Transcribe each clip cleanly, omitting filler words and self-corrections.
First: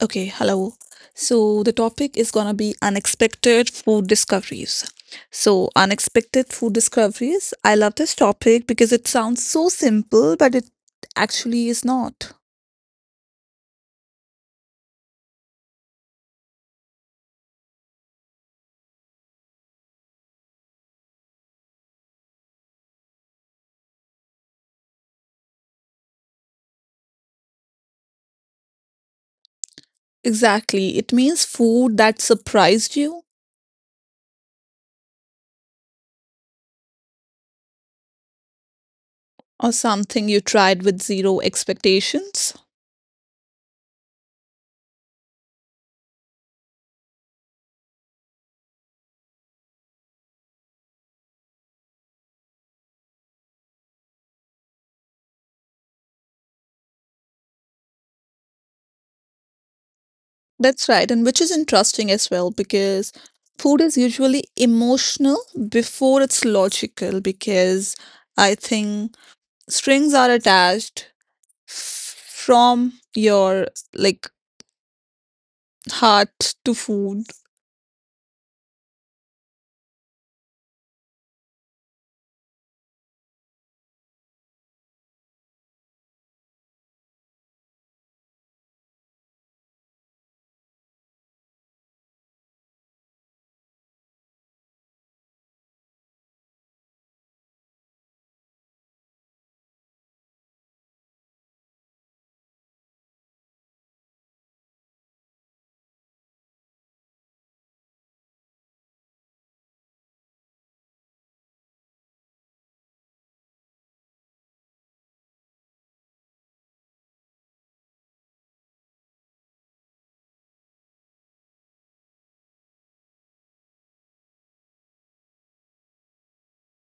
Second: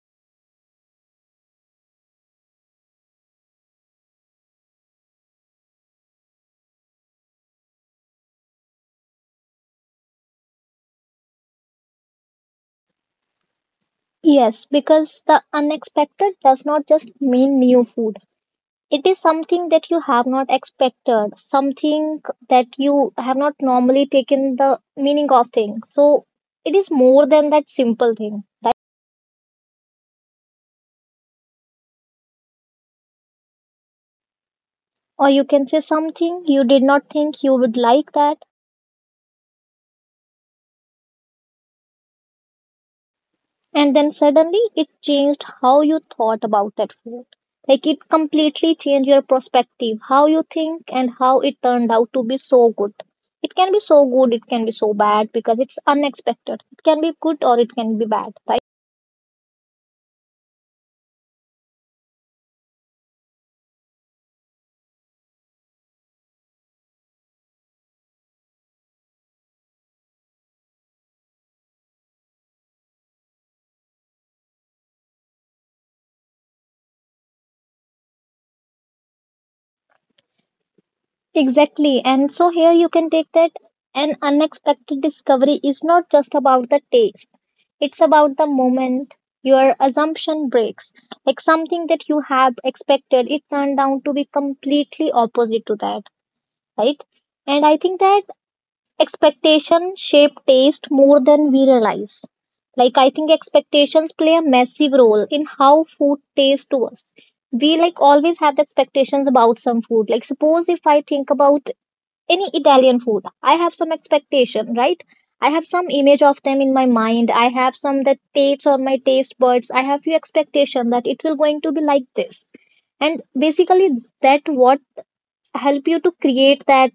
Okay, hello. So the topic is gonna be unexpected food discoveries. So unexpected food discoveries. I love this topic because it sounds so simple, but it actually is not. Yes, because the unexpected does not just mean new food. It is something that you have not expected, something that you have not normally taken the meaning of thing. So it is more than that simple thing. Exactly. It means food that surprised you Or you can say something you did not think you would like that, or something you tried with zero expectations. and then suddenly it changed how you thought about that food. Like it completely changed your perspective, how you think, and how it turned out to be so good. It can be so good, it can be so bad because it's unexpected. It can be good or it can be bad, right? That's right, and which is interesting as well because food is usually emotional before it's logical because I think strings are attached from your like heart to food. Exactly. And so here you can take that an unexpected discovery is not just about the taste, it's about the moment your assumption breaks. Like something that you have expected, it turned out to be completely opposite to that, right? And I think that expectation shape taste more than we realize. Like I think expectations play a massive role in how food tastes to us. We like always have the expectations about some food. Like suppose if I think about any Italian food, I have some expectation, right? I have some image of them in my mind. I have some that tastes on my taste buds. I have few expectation that it will going to be like this. And basically that what help you to create that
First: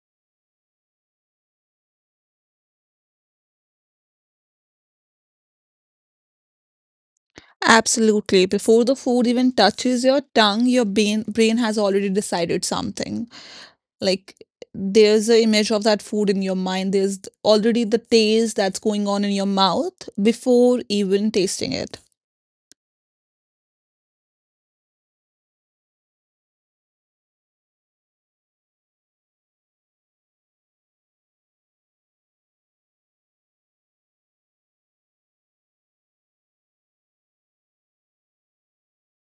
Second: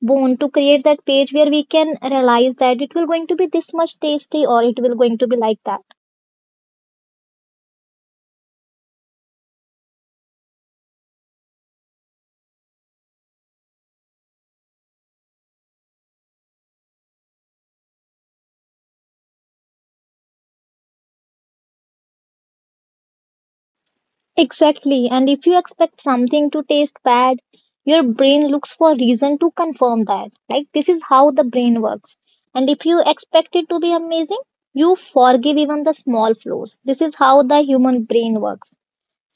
bone, to create that page where we can realize that it will going to be this much tasty or it will going to be like that. Absolutely. Before the food even touches your tongue, your brain has already decided something. Like there's an image of that food in your mind. There's already the taste that's going on in your mouth before even tasting it. Exactly, and if you expect something to taste bad, your brain looks for reason to confirm that, like this is how the brain works. And if you expect it to be amazing, you forgive even the small flaws. This is how the human brain works.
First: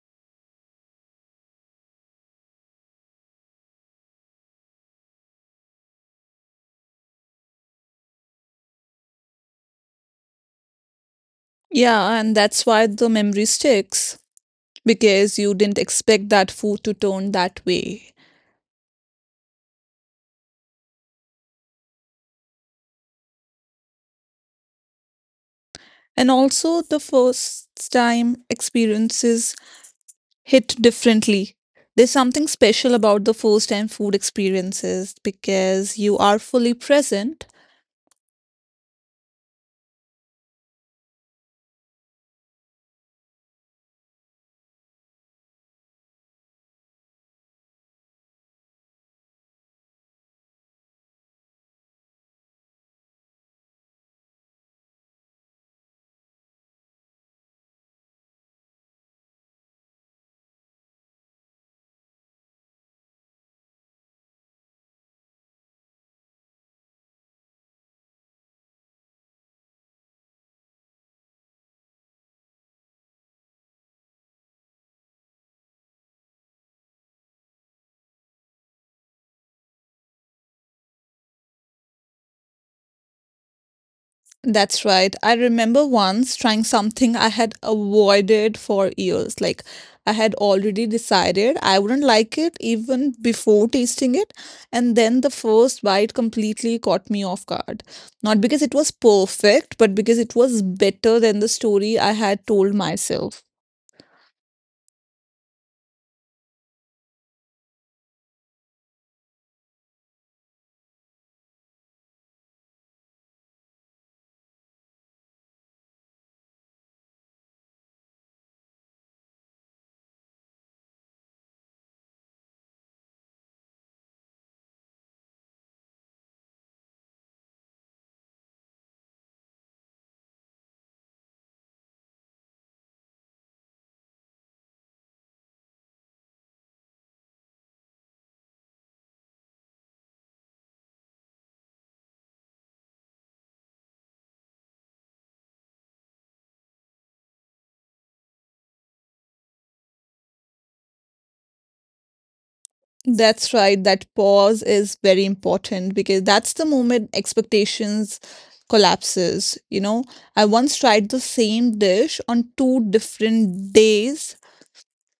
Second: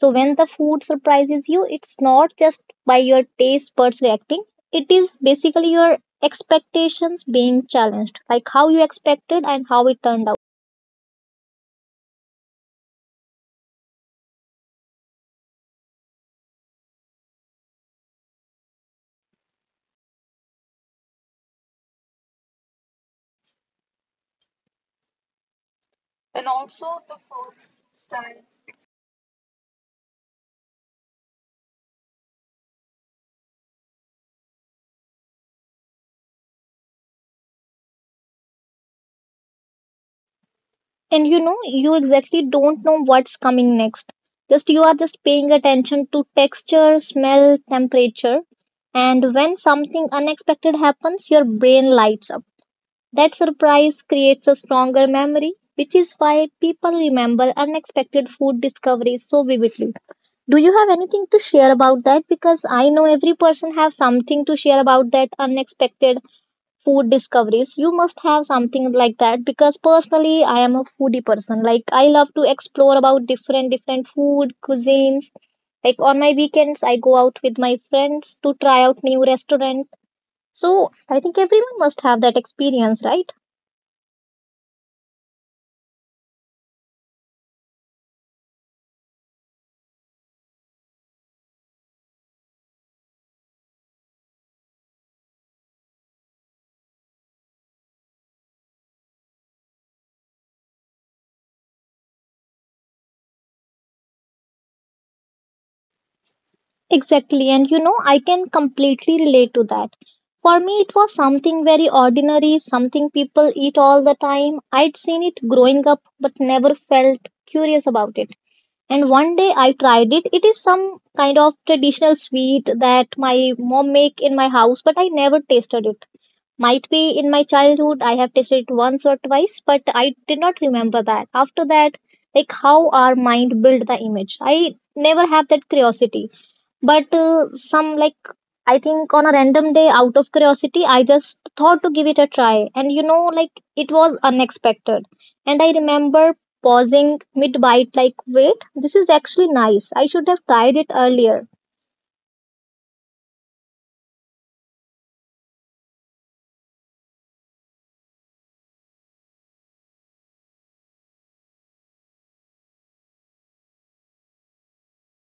So when the food surprises you, it's not just by your taste buds reacting. It is basically your expectations being challenged, like how you expected and how it turned out. Yeah, and that's why the memory sticks, because you didn't expect that food to turn that way. And also, the first time experiences hit differently. There's something special about the first time food experiences because you are fully present. And you know, you exactly don't know what's coming next. Just you are just paying attention to texture, smell, temperature. And when something unexpected happens, your brain lights up. That surprise creates a stronger memory, which is why people remember unexpected food discoveries so vividly. Do you have anything to share about that? Because I know every person have something to share about that unexpected food discoveries. You must have something like that because personally I am a foodie person. Like I love to explore about different food cuisines. Like on my weekends I go out with my friends to try out new restaurant. So I think everyone must have that experience, right? That's right. I remember once trying something I had avoided for years. Like, I had already decided I wouldn't like it even before tasting it. And then the first bite completely caught me off guard. Not because it was perfect, but because it was better than the story I had told myself. Exactly, and you know, I can completely relate to that. For me, it was something very ordinary, something people eat all the time. I'd seen it growing up, but never felt curious about it. And one day I tried it. It is some kind of traditional sweet that my mom make in my house, but I never tasted it. Might be in my childhood I have tasted it once or twice, but I did not remember that. After that, like how our mind build the image. I never have that curiosity, but some like I think on a random day out of curiosity I just thought to give it a try, and you know like it was unexpected. And I remember pausing mid bite like wait, this is actually nice. I should have tried it earlier. That's right. That pause is very important because that's the moment expectations collapses, you know. I once tried the same dish on two different days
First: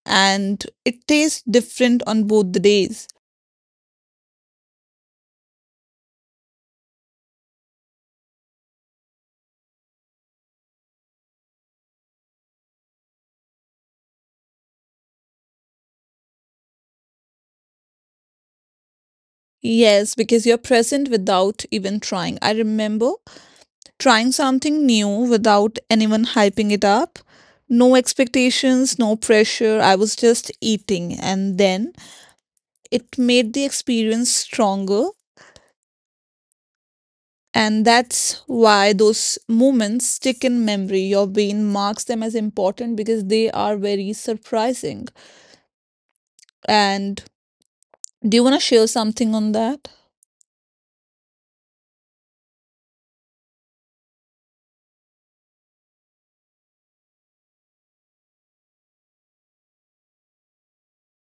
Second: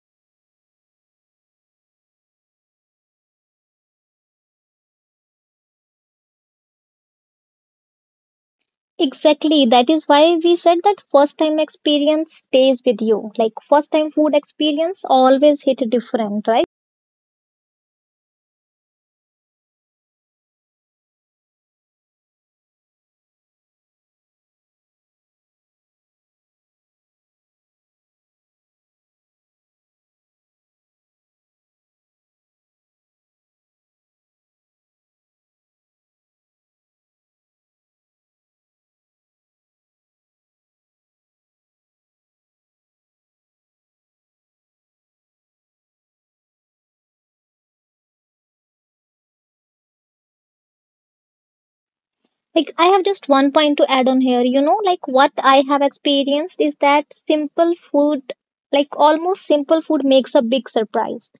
and it tastes different on both the days. Exactly. That is why we said that first time experience stays with you. Like first time food experience always hit different, right? Yes, because you're present without even trying. I remember trying something new without anyone hyping it up. No expectations, no pressure. I was just eating. And then it made the experience stronger. And that's why those moments stick in memory. Your brain marks them as important because they are very surprising. And do you want to share something on that? Like, I have just one point to add on here. You know, like what I have experienced is that simple food, like almost simple food, makes a big surprise.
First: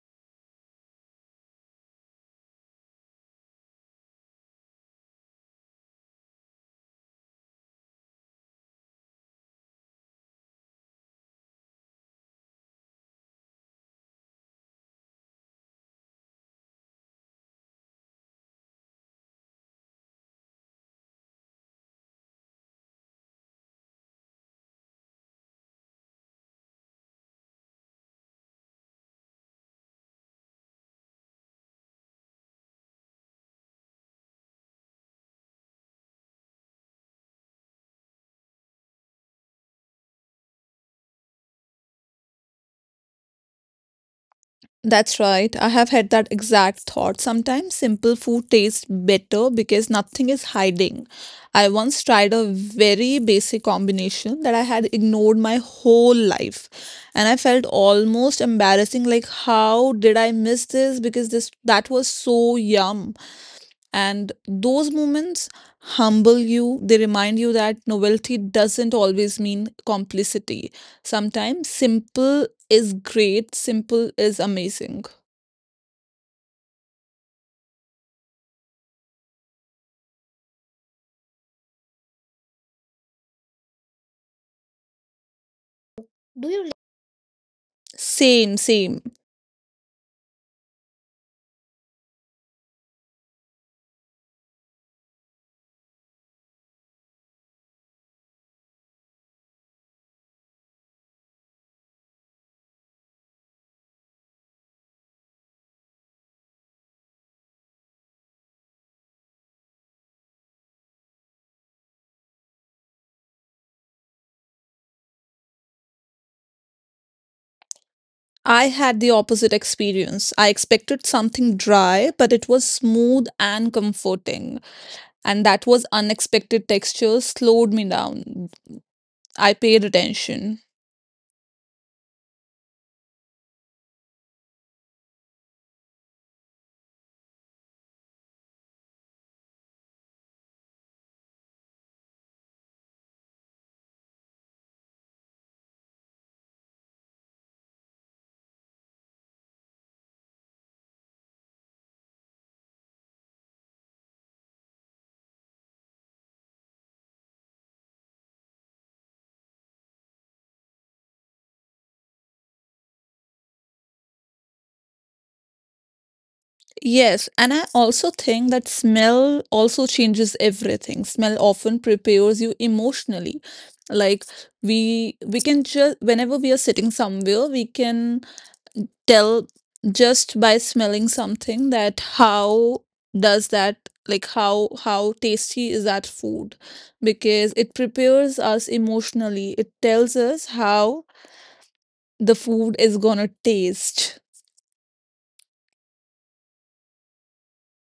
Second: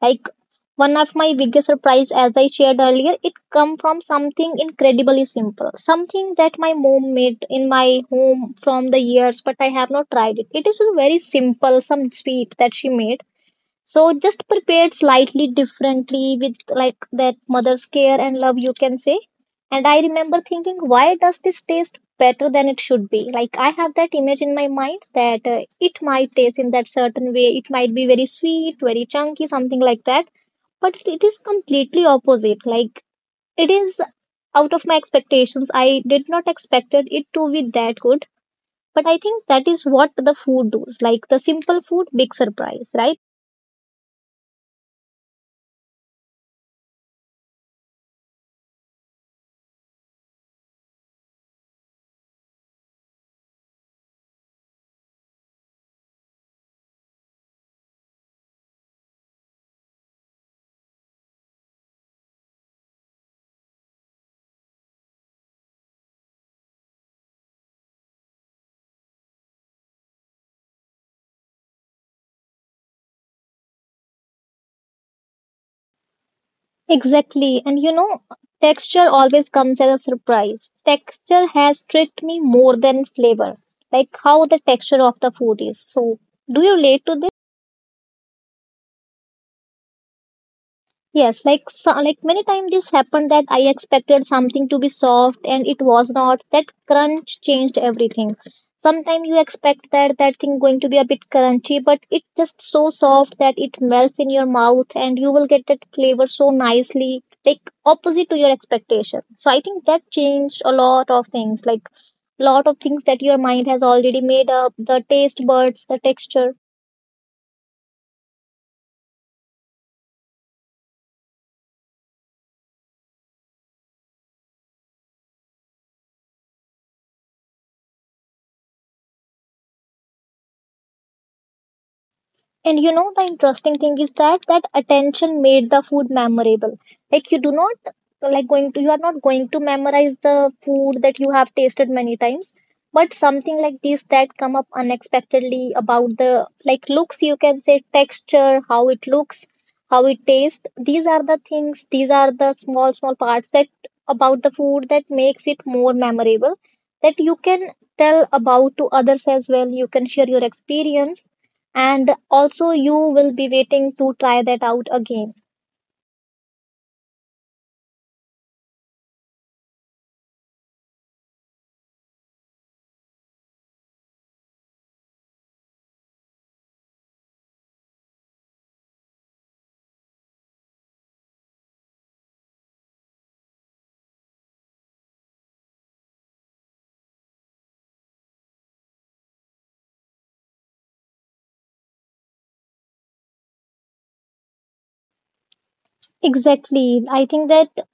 Like, one of my biggest surprise, as I shared earlier, it come from something incredibly simple, something that my mom made in my home from the years, but I have not tried it. It is a very simple, some sweet that she made, so just prepared slightly differently with like that mother's care and love, you can say. And I remember thinking, why does this taste better than it should be? Like I have that image in my mind that it might taste in that certain way. It might be very sweet, very chunky, something like that. But it is completely opposite. Like it is out of my expectations. I did not expected it to be that good. But I think that is what the food does. Like the simple food, big surprise, right? That's right. I have had that exact thought. Sometimes simple food tastes better because nothing is hiding. I once tried a very basic combination that I had ignored my whole life. And I felt almost embarrassing like how did I miss this because this that was so yum. And those moments humble you. They remind you that novelty doesn't always mean complicity. Sometimes simple is great, simple is amazing. Exactly. And you know, texture always comes as a surprise. Texture has tricked me more than flavor, like how the texture of the food is. So, Do do you— you relate to this? same, same. Yes, like so, like many times this happened that I expected something to be soft and it was not. That crunch changed everything. Sometimes you expect that that thing going to be a bit crunchy, but it just so soft that it melts in your mouth and you will get that flavor so nicely, like opposite to your expectation. So I think that changed a lot of things, like lot of things that your mind has already made up, the taste buds, the texture. I had the opposite experience. I expected something dry, but it was smooth and comforting. And that was unexpected texture slowed me down. I paid attention. And you know, the interesting thing is that that attention made the food memorable. Like you do not like going to you are not going to memorize the food that you have tasted many times, but something like this that come up unexpectedly about the like looks you can say texture, how it looks, how it tastes. These are the things, these are the small parts that about the food that makes it more memorable, that you can tell about to others as well. You can share your experience, and also you will be waiting to try that out again. Yes, and I also think that smell also changes everything. Smell often prepares you emotionally. Like we can just whenever we are sitting somewhere, we can tell just by smelling something that how does that like how tasty is that food, because it prepares us emotionally. It tells us how the food is gonna taste. Exactly, I think that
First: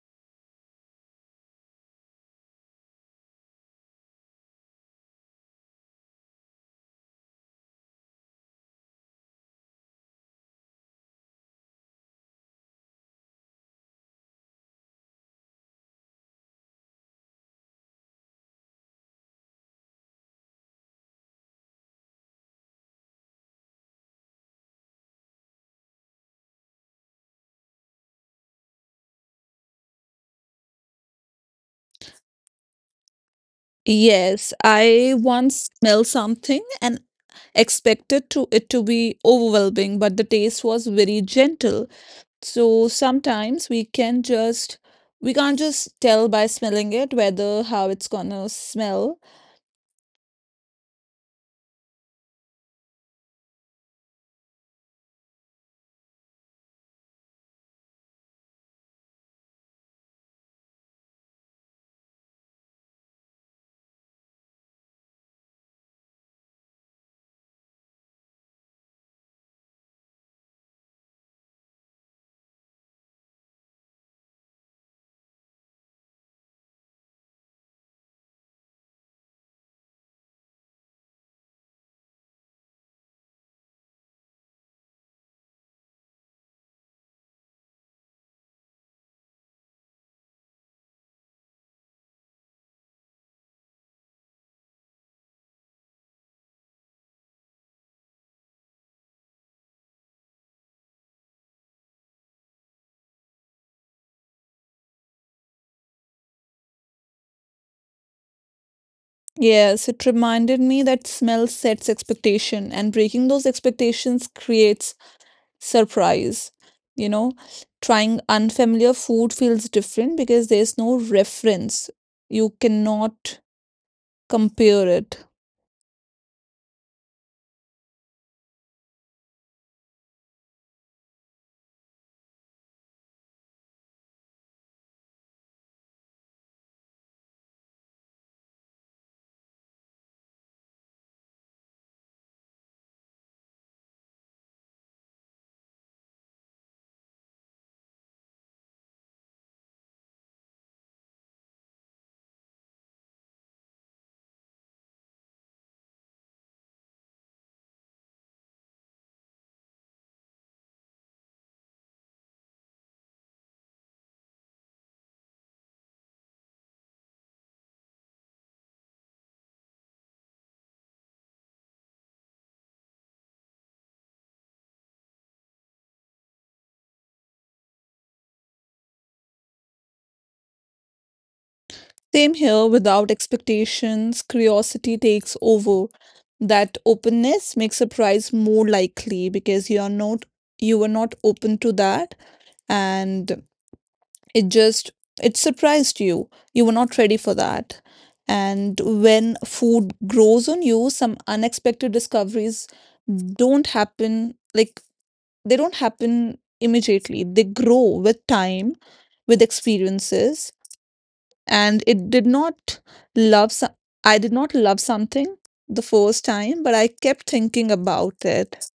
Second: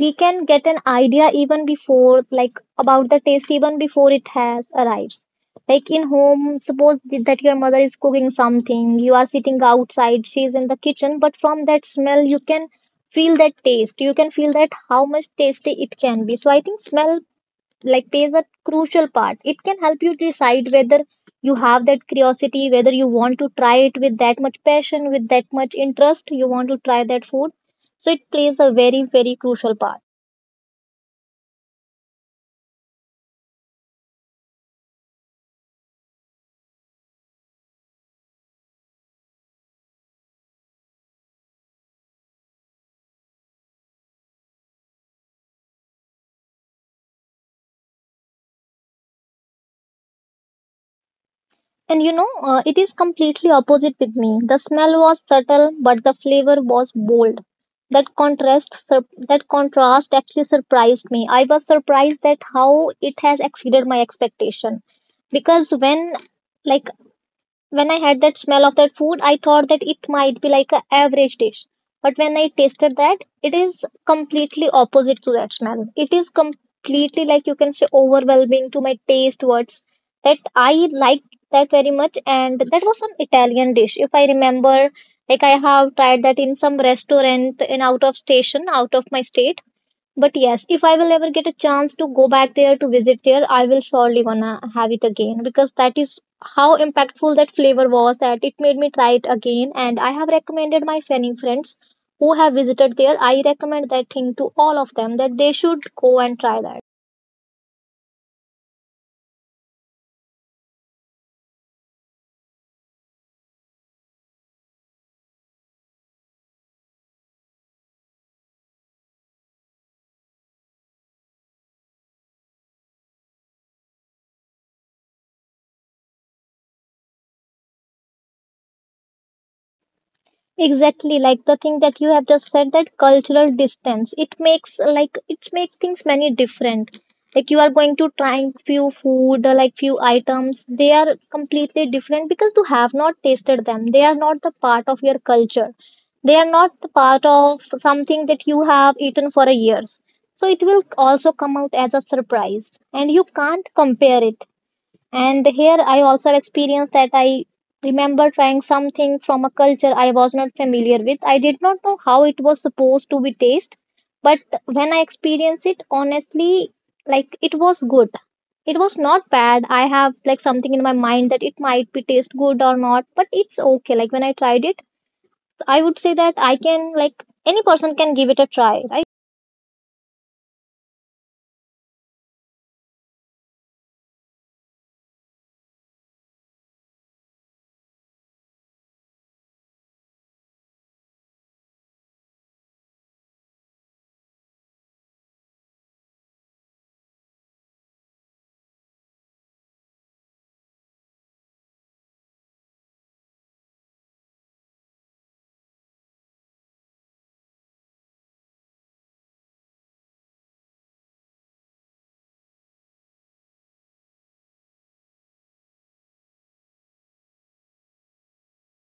we can get an idea even before like about the taste even before it has arrives, like in home suppose that your mother is cooking something, you are sitting outside, she is in the kitchen, but from that smell you can feel that taste, you can feel that how much tasty it can be. So I think smell like plays a crucial part. It can help you decide whether you have that curiosity, whether you want to try it with that much passion, with that much interest, you want to try that food. So it plays a very, very crucial part. Yes, I once smelled something and expected to it to be overwhelming, but the taste was very gentle. So sometimes we can just, we can't just tell by smelling it whether how it's gonna smell. And you know, it is completely opposite with me. The smell was subtle, but the flavor was bold. That contrast, that contrast actually surprised me. I was surprised that how it has exceeded my expectation because when like when I had that smell of that food, I thought that it might be like an average dish. But when I tasted that, it is completely opposite to that smell. It is completely like you can say overwhelming to my taste words. That I like that very much, and that was some Italian dish, if I remember. Like I have tried that in some restaurant in out of station, out of my state, but yes, if I will ever get a chance to go back there to visit there, I will surely gonna have it again because that is how impactful that flavor was that it made me try it again. And I have recommended my many friends who have visited there. I recommend that thing to all of them that they should go and try that. Yes, it reminded me that smell sets expectation, and breaking those expectations creates surprise. You know, trying unfamiliar food feels different because there's no reference. You cannot compare it. Exactly, like the thing that you have just said, that cultural distance. It makes like it makes things many different. Like you are going to try few food, or like few items, they are completely different because you have not tasted them. They are not the part of your culture. They are not the part of something that you have eaten for a years. So it will also come out as a surprise, and you can't compare it. And here I also have experienced that I remember trying something from a culture I was not familiar with. I did not know how it was supposed to be taste, but when I experienced it, honestly, like it was good. It was not bad. I have like something in my mind that it might be taste good or not, but it's okay. Like when I tried it, I would say that I can like any person can give it a try, right? Same here, without expectations, curiosity takes over. That openness makes surprise more likely because you are not, you were not open to that, and it just, it surprised you. You were not ready for that. And when food grows on you, some unexpected discoveries don't happen like, they don't happen immediately. They grow with time, with experiences, and it did not love so- I did not love something the first time, but I kept thinking about it.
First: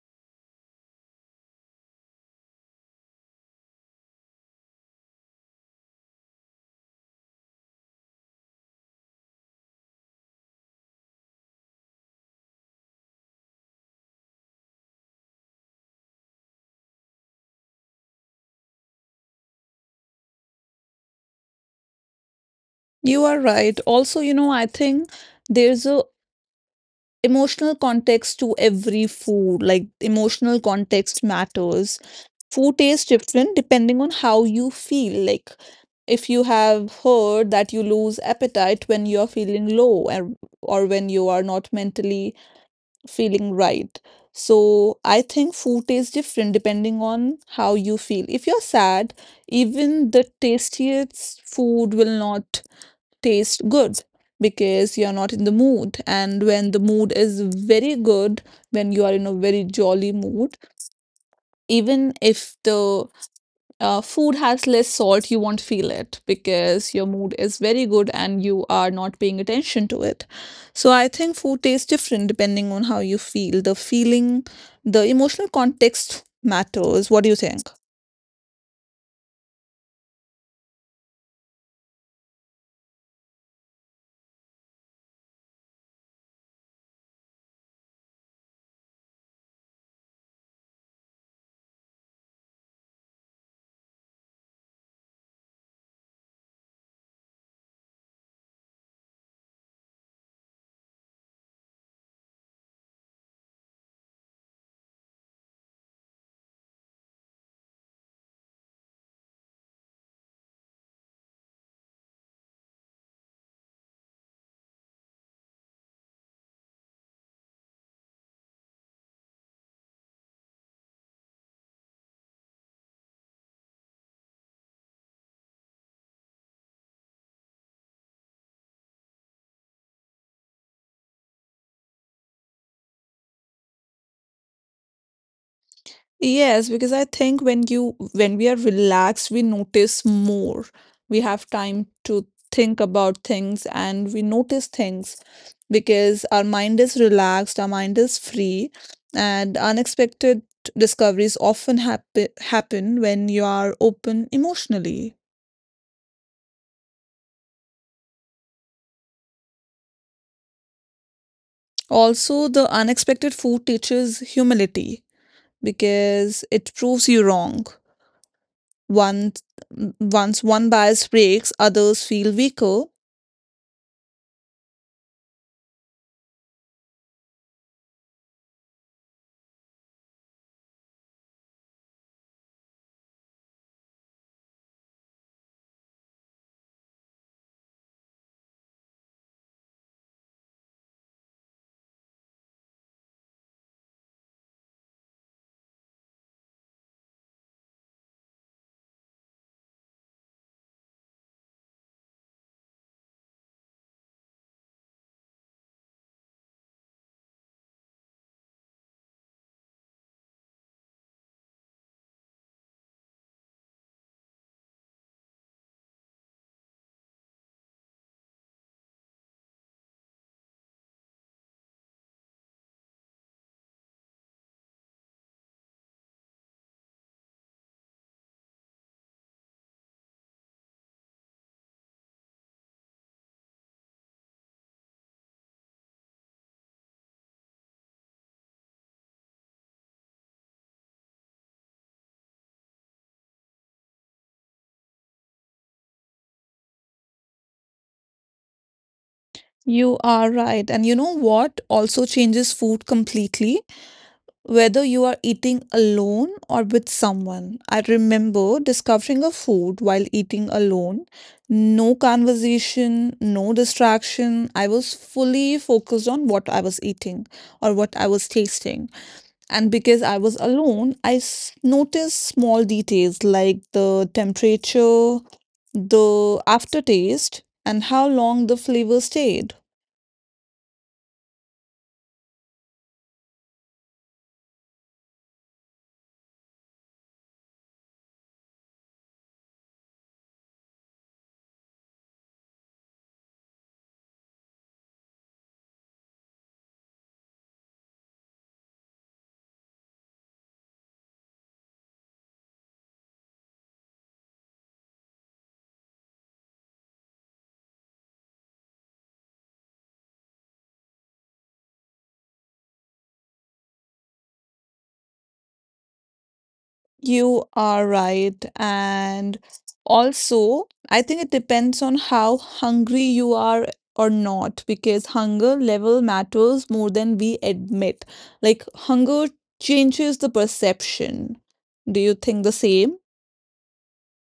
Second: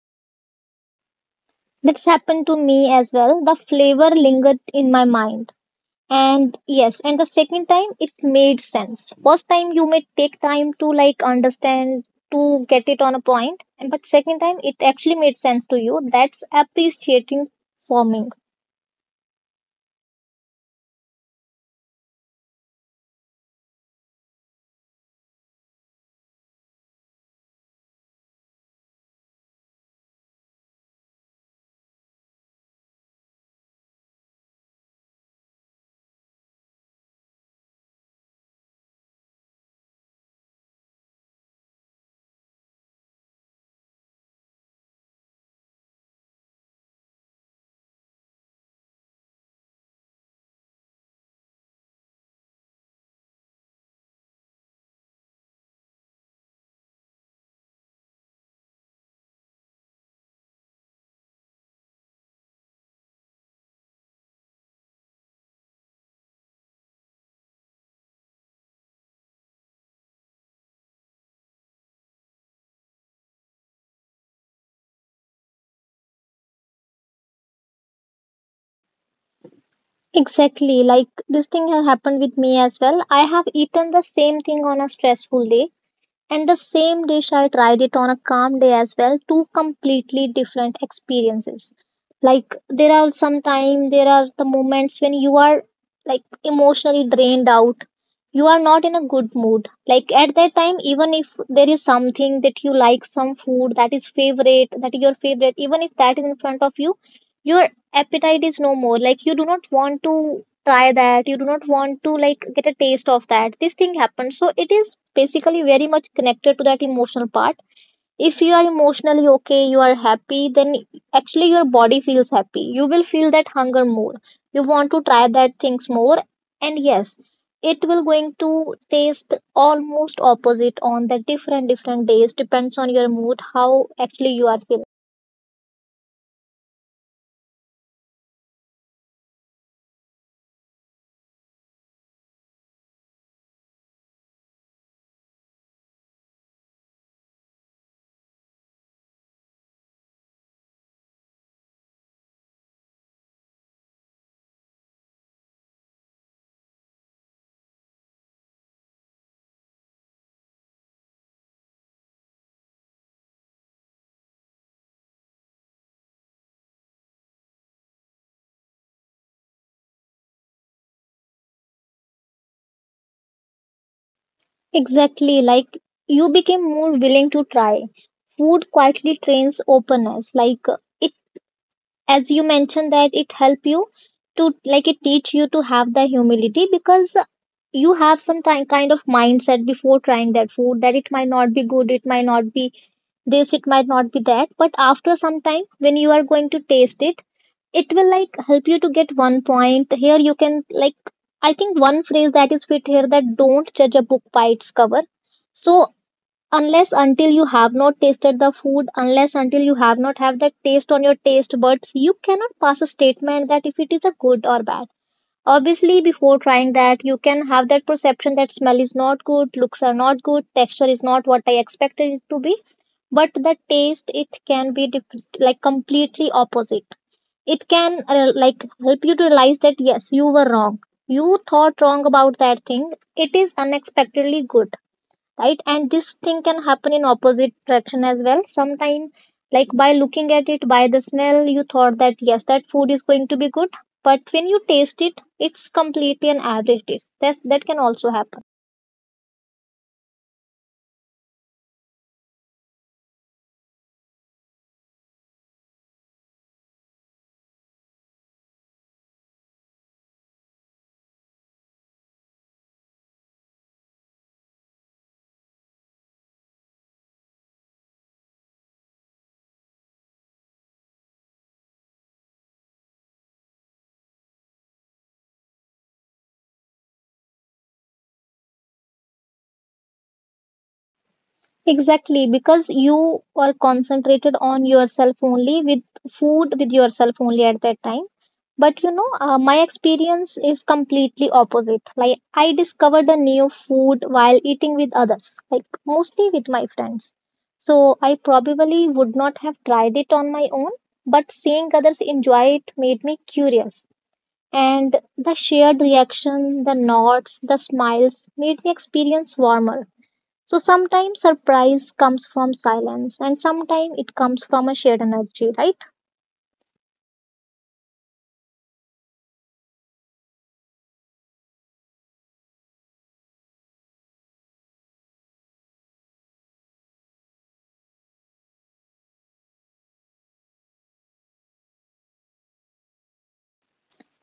That's happened to me as well. The flavor lingered in my mind, and yes, and the second time it made sense. First time you may take time to like understand, to get it on a point, and but second time it actually made sense to you. That's appreciating forming. You are right also, you know, I think there's a emotional context to every food, like emotional context matters. Food tastes different depending on how you feel. Like if you have heard that you lose appetite when you are feeling low, and or when you are not mentally feeling right. So I think food tastes different depending on how you feel. If you're sad, even the tastiest food will not taste good because you're not in the mood. And when the mood is very good, when you are in a very jolly mood, even if the food has less salt, you won't feel it because your mood is very good and you are not paying attention to it. So I think food tastes different depending on how you feel. The feeling, the emotional context matters. What do you think? Exactly, like this thing has happened with me as well. I have eaten the same thing on a stressful day. And the same dish, I tried it on a calm day as well. Two completely different experiences. Like there are some time, there are the moments when you are like emotionally drained out. You are not in a good mood. Like at that time, even if there is something that you like, some food that is favorite, that is your favorite, even if that is in front of you, your appetite is no more. Like you do not want to try that, you do not want to like get a taste of that. This thing happens, so it is basically very much connected to that emotional part. If you are emotionally okay, you are happy, then actually your body feels happy, you will feel that hunger more, you want to try that things more. And yes, it will going to taste almost opposite on the different different days, depends on your mood, how actually you are feeling. Yes, because I think when you, when we are relaxed, we notice more. We have time to think about things and we notice things because our mind is relaxed, our mind is free, and unexpected discoveries often happen when you are open emotionally. Also, the unexpected food teaches humility because it proves you wrong. Once once one bias breaks, others feel weaker. Exactly, like you became more willing to try. Food quietly trains openness. Like as you mentioned, that it help you to, like, it teach you to have the humility, because you have some kind of mindset before trying that food, that it might not be good, it might not be this, it might not be that. But after some time, when you are going to taste it, it will like help you to get one point here, you can like, I think one phrase that is fit here, that don't judge a book by its cover. So unless until you have not tasted the food, unless until you have not have that taste on your taste buds, you cannot pass a statement that if it is a good or bad. Obviously before trying that, you can have that perception that smell is not good, looks are not good, texture is not what I expected it to be. But the taste, it can be like completely opposite. It can like help you to realize that yes, you were wrong, you thought wrong about that thing, it is unexpectedly good, right? And this thing can happen in opposite direction as well. Sometimes, like by looking at it, by the smell, you thought that yes, that food is going to be good, but when you taste it, it's completely an average taste. That can also happen. You are right. And you know what also changes food completely? Whether you are eating alone or with someone. I remember discovering a food while eating alone. No conversation, no distraction. I was fully focused on what I was eating or what I was tasting. And because I was alone, noticed small details like the temperature, the aftertaste, and how long the flavor stayed. Exactly, because you were concentrated on yourself only, with food, with yourself only at that time. But you know, my experience is completely opposite. Like, I discovered a new food while eating with others, like mostly with my friends. So, I probably would not have tried it on my own, but seeing others enjoy it made me curious. And the shared reaction, the nods, the smiles made me experience warmer. So sometimes surprise comes from silence and sometimes it comes from a shared energy, right? You are right. And also, I think it depends on how hungry you are or not, because hunger level matters more than we admit. Like, hunger changes the perception. Do you think the same?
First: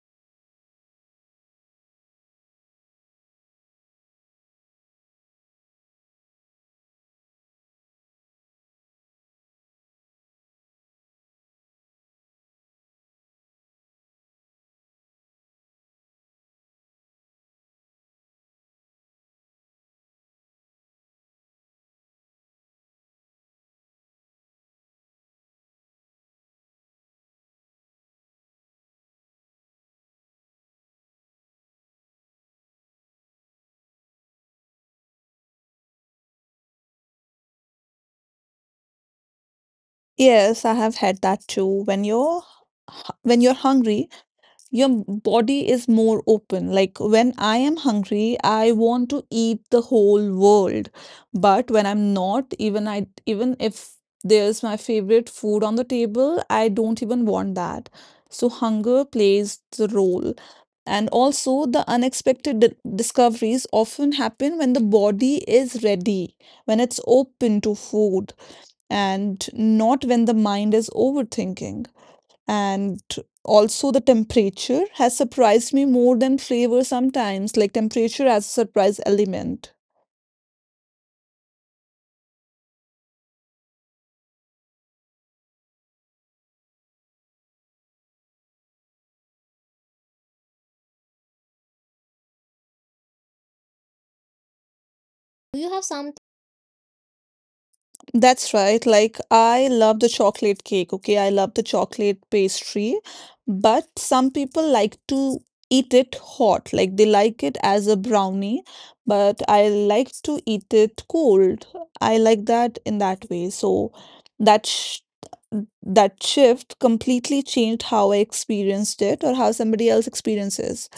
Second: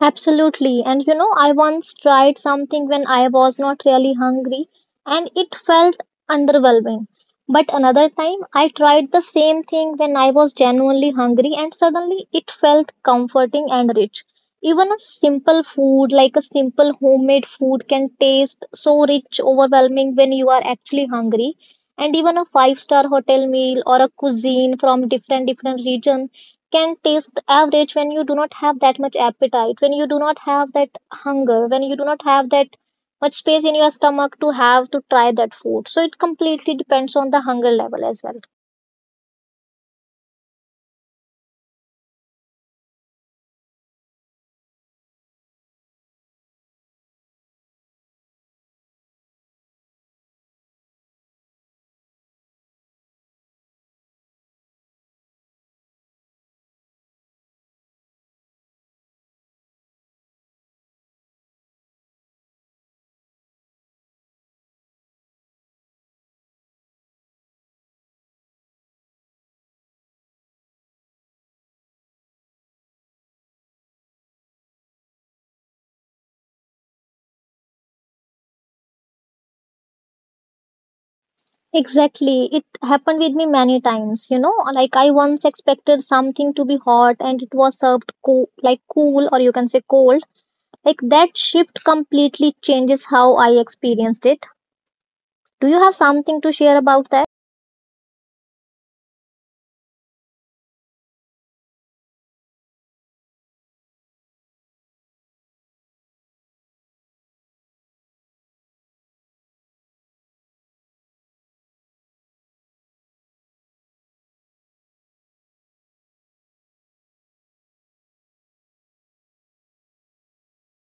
Absolutely. And you know, I once tried something when I was not really hungry and it felt underwhelming. But another time, I tried the same thing when I was genuinely hungry and suddenly it felt comforting and rich. Even a simple food, like a simple homemade food, can taste so rich, overwhelming when you are actually hungry. And even a five-star hotel meal or a cuisine from different different region can taste the average when you do not have that much appetite, when you do not have that hunger, when you do not have that much space in your stomach to have to try that food. So it completely depends on the hunger level as well. Yes, I have had that too. When you're hungry, your body is more open. Like when I am hungry, I want to eat the whole world. But when I'm not, even if there's my favorite food on the table, I don't even want that. So hunger plays the role. And also, the discoveries often happen when the body is ready, when it's open to food and not when the mind is overthinking. And also, the temperature has surprised me more than flavor sometimes, like temperature as a surprise element. Exactly. It happened with me many times, you know, like I once expected something to be hot and it was served cool, like cool, or you can say cold. Like that shift completely changes how I experienced it. Do Do you you have have some? something to share about that? That's right. Like, I love the chocolate cake, okay? I love the chocolate pastry, but some people like to eat it hot. Like, they like it as a brownie, but I like to eat it cold. I like that in that way. So, that sh that shift completely changed how I experienced it or how somebody else experiences.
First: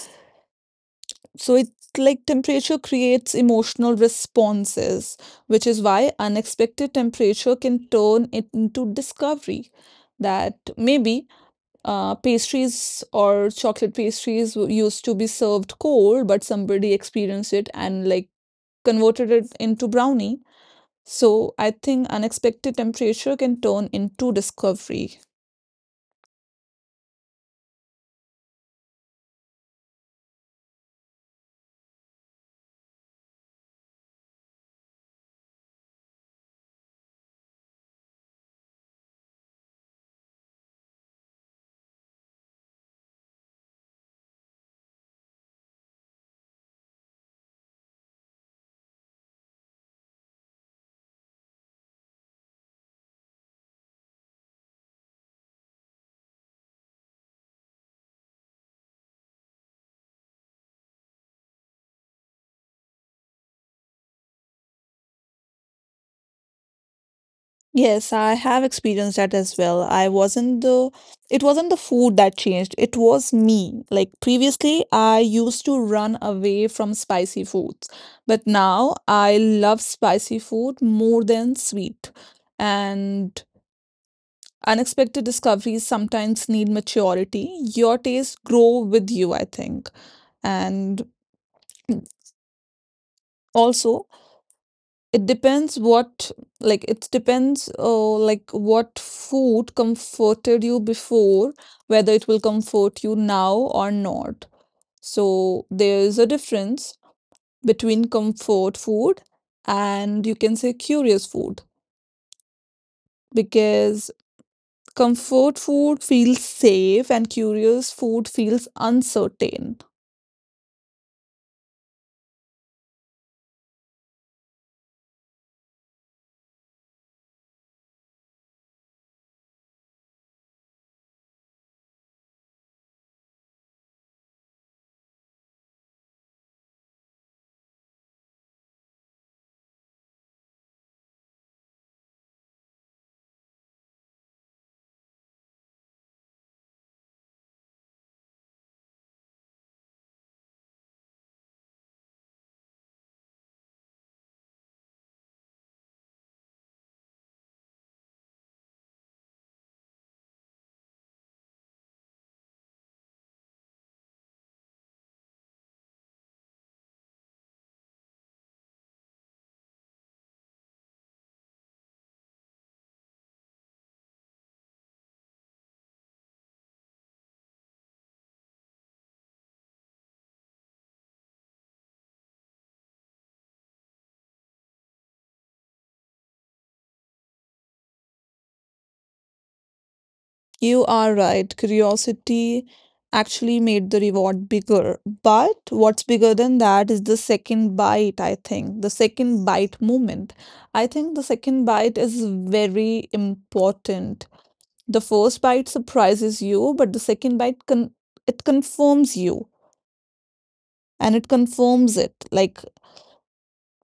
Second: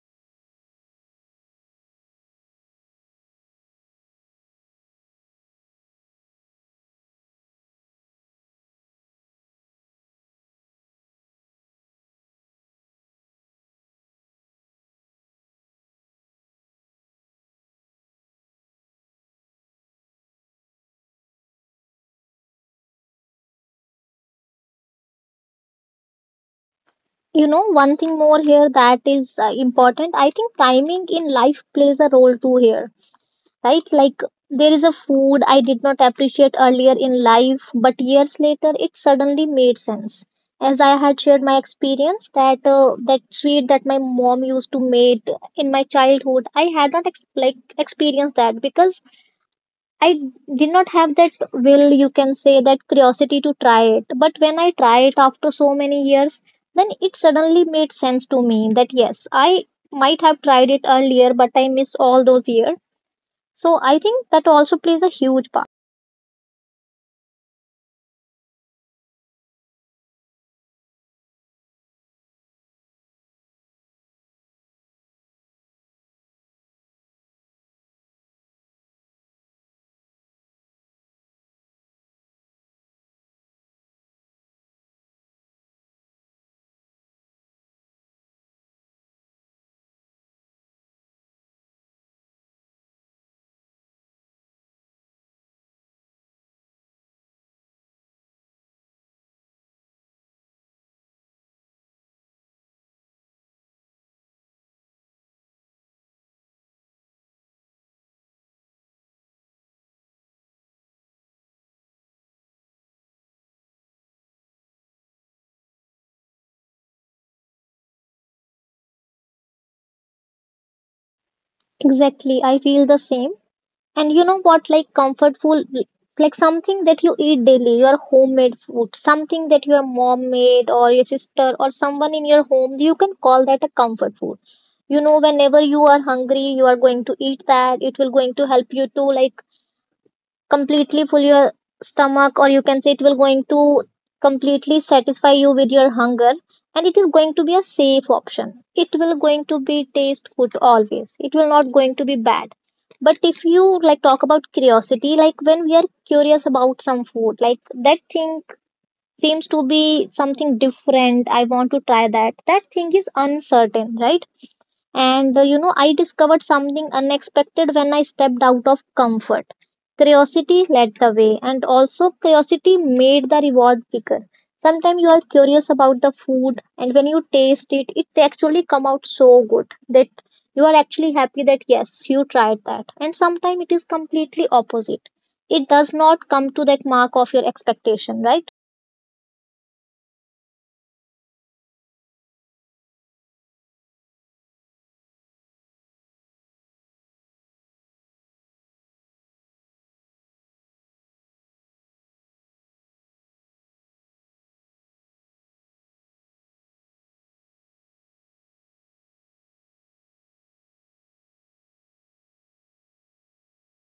So it's like temperature creates emotional responses, which is why unexpected temperature can turn it into discovery. That maybe pastries or chocolate used to be served cold, but somebody experienced it and like converted it into brownie. So I think unexpected temperature can turn into discovery. You know, one thing more here that is important. I think timing in life plays a role too here, right? Like there is a food I did not appreciate earlier in life, but years later it suddenly made sense. As I had shared my experience that that sweet that my mom used to make in my childhood, I had not like experienced that, because I did not have that will, you can say, that curiosity to try it. But when I try it after so many years, then it suddenly made sense to me that yes, I might have tried it earlier, but I miss all those years. So I think that also plays a huge part. Yes, I have experienced that as well. I wasn't the, it wasn't the food that changed. It was me. Like previously, I used to run away from spicy foods, but now I love spicy food more than sweet. And unexpected discoveries sometimes need maturity. Your tastes grow with you, I think. And also, it depends what, like, it depends, like, what food comforted you before, whether it will comfort you now or not. So, there is a difference between comfort food and you can say curious food. Because comfort food feels safe, and curious food feels uncertain. Exactly, I feel the same. And you know what, like comfort food, like something that you eat daily, your homemade food, something that your mom made or your sister or someone in your home, you can call that a comfort food. You know, whenever you are hungry, you are going to eat that. It will going to help you to like completely fill your stomach, or you can say it will going to completely satisfy you with your hunger, and it is going to be a safe option, it will going to be taste good always, it will not going to be bad. But if you like talk about curiosity, like when we are curious about some food, like that thing seems to be something different, I want to try that, that thing is uncertain, right? And you know, I discovered something unexpected when I stepped out of comfort. Curiosity led the way, and also curiosity made the reward bigger. Sometimes you are curious about the food, and when you taste it, it actually come out so good that you are actually happy that yes, you tried that. And sometimes it is completely opposite. It does not come to that mark of your expectation, right? You are right. Curiosity actually made the reward bigger. But what's bigger than that is the second bite, I think. The second bite moment. I think the second bite is very important. The first bite surprises you, but the second bite con it confirms you, and it confirms it like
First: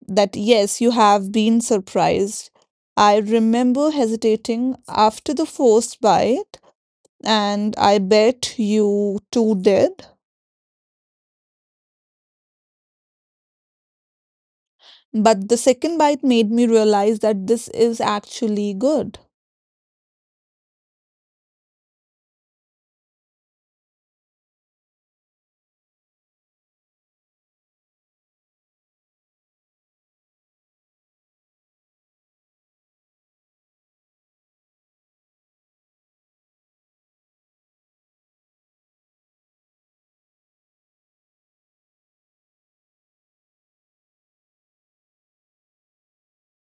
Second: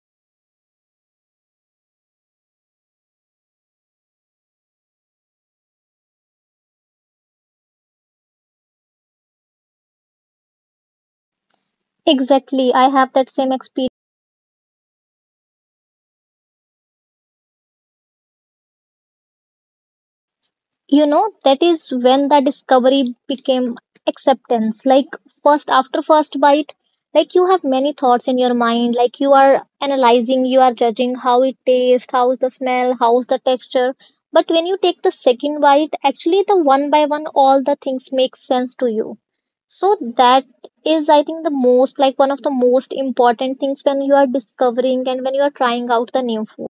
that yes, you have been surprised. I remember hesitating after the first bite, and I bet you two did. Exactly. I have that same experience. But the second bite made me realize that this is actually good. You know, that is when the discovery became acceptance. Like first, after first bite, like you have many thoughts in your mind, like you are analyzing, you are judging, how it tastes, how's the smell, how's the texture. But when you take the second bite, actually the one by one all the things make sense to you. So that is, I think, the most, like one of the most important things when you are discovering and when you are trying out the new food.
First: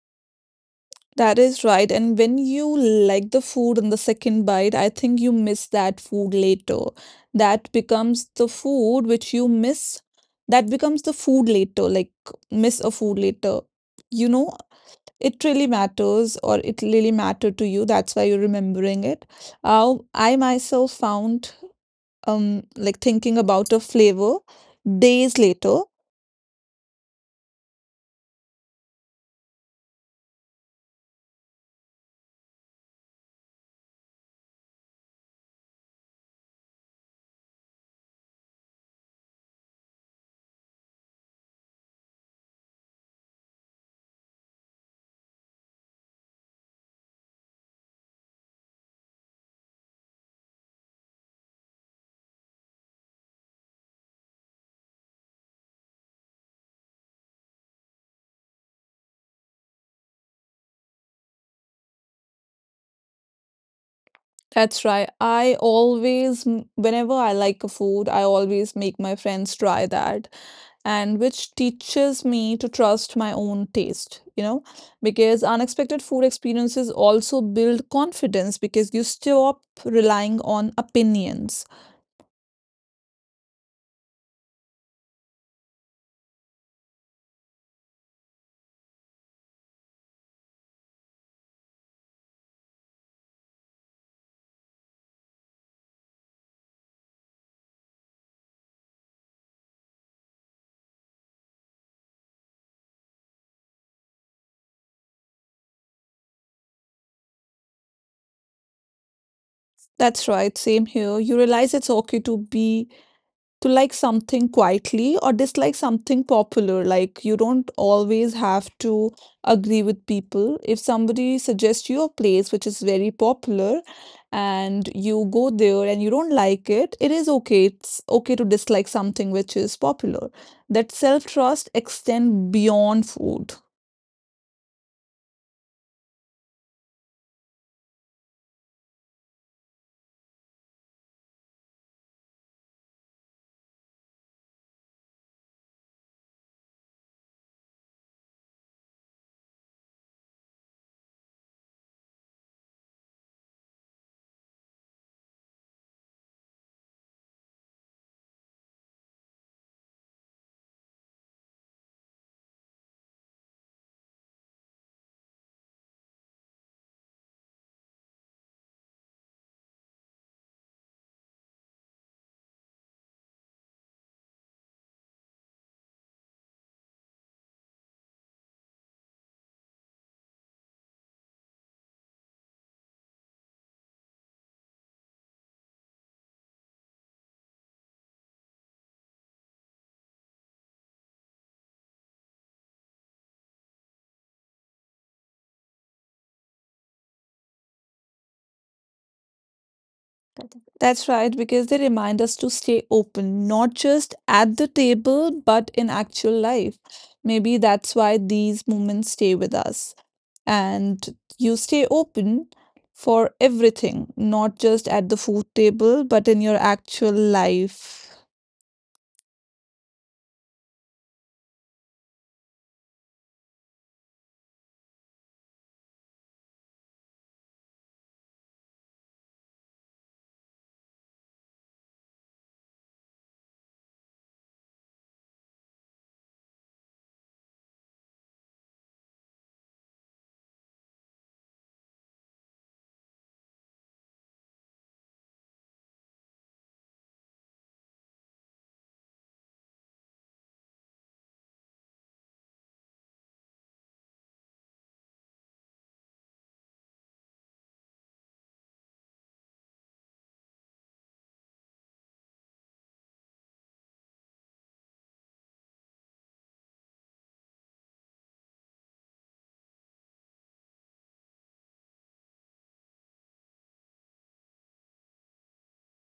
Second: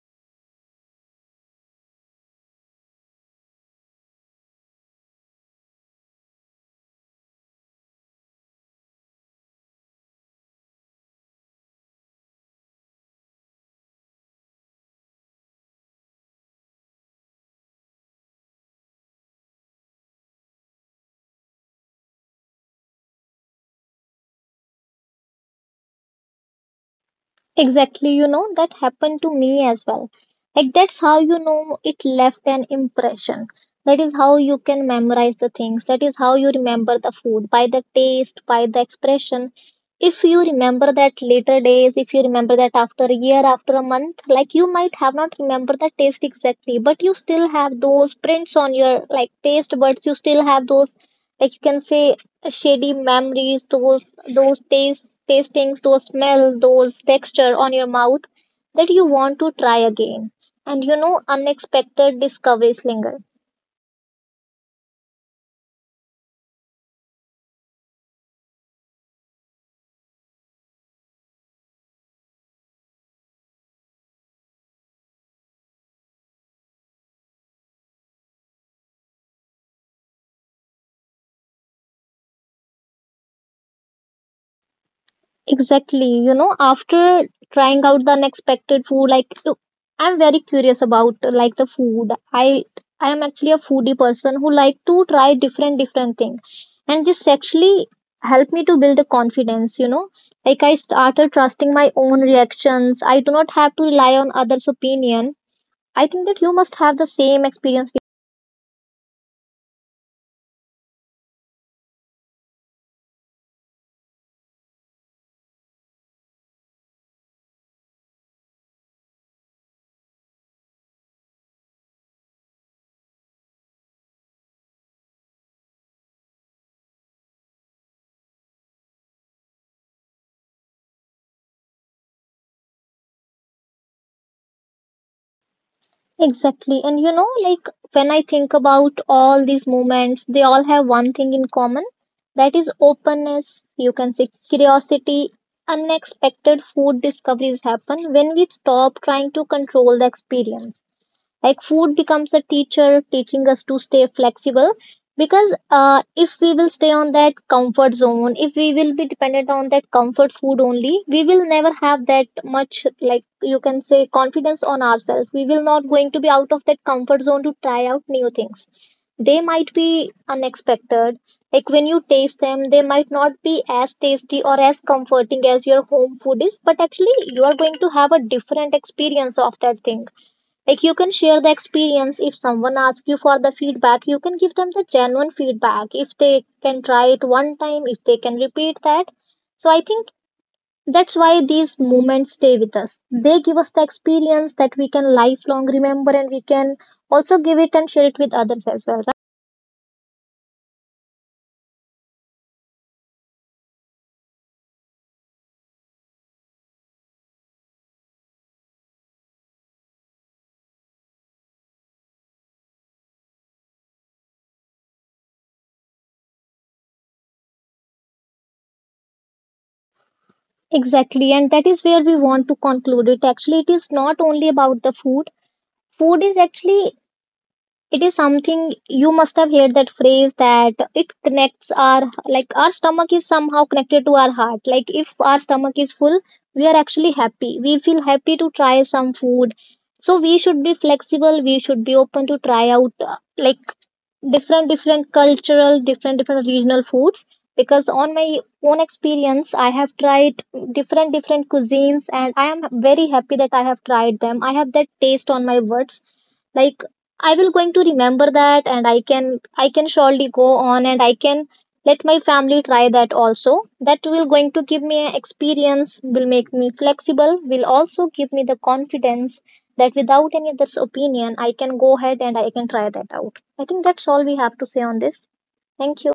That is right. And when you like the food in the second bite, I think you miss that food later. That becomes the food which you miss. That becomes the food later, like miss a food later. You know, it really matters or it really mattered to you. That's why you're remembering it. I myself found like thinking about a flavor days later. Exactly, you know, that happened to me as well. Like, that's how you know it left an impression. That is how you can memorize the things. That is how you remember the food, by the taste, by the expression. If you remember that later days, if you remember that after a year, after a month, like you might have not remembered the taste exactly, but you still have those prints on your like taste buds. You still have those, like you can say, shady memories, those taste tastings, those smell, those texture on your mouth, that you want to try again. And you know, unexpected discoveries linger. That's right, I whenever I like a food, I always make my friends try that, and which teaches me to trust my own taste, you know, because unexpected food experiences also build confidence because you stop relying on opinions. Exactly. You know, after trying out the unexpected food, like so, I'm very curious about like the food. I am actually a foodie person who like to try different different things, and this actually helped me to build a confidence. You know, like I started trusting my own reactions. I do not have to rely on others' opinion. I think that you must have the same experience. That's right, same here. You realize it's okay to be, to like something quietly or dislike something popular. Like you don't always have to agree with people. If somebody suggests you a place which is very popular and you go there and you don't like it is okay. It's okay to dislike something which is popular. That self trust extend beyond food. Exactly. And you know, like when I think about all these moments, they all have one thing in common, that is openness. You can say curiosity. Unexpected food discoveries happen when we stop trying to control the experience, like food becomes a teacher, teaching us to stay flexible, because if we will stay on that comfort zone, if we will be dependent on that comfort food only, we will never have that much, like you can say, confidence on ourselves, we will not going to be out of that comfort zone to try out new things. They might be unexpected. Like when you taste them, they might not be as tasty or as comforting as your home food is, but actually you are going to have a different experience of that thing. Like you can share the experience. If someone asks you for the feedback, you can give them the genuine feedback. If they can try it one time, if they can repeat that. So I think that's why these moments stay with us. They give us the experience that we can lifelong remember, and we can also give it and share it with others as well, right? That's right, because they remind us to stay open, not just at the table, but in actual life. Maybe that's why these moments stay with us. And you stay open for everything, not just at the food table, but in your actual life. Exactly, and that is where we want to conclude it. Actually, it is not only about the food. Food is actually, it is something you must have heard, that phrase that it connects our, like our stomach is somehow connected to our heart. Like if our stomach is full, we are actually happy. We feel happy to try some food. So we should be flexible. We should be open to try out, like different different cultural, different different regional foods. Because on my own experience, I have tried different different cuisines and I am very happy that I have tried them. I have that taste on my words. Like I will going to remember that, and I can surely go on, and I can let my family try that also. That will going to give me an experience, will make me flexible, will also give me the confidence that without any other's opinion I can go ahead and I can try that out. I think that's all we have to say on this. Thank you.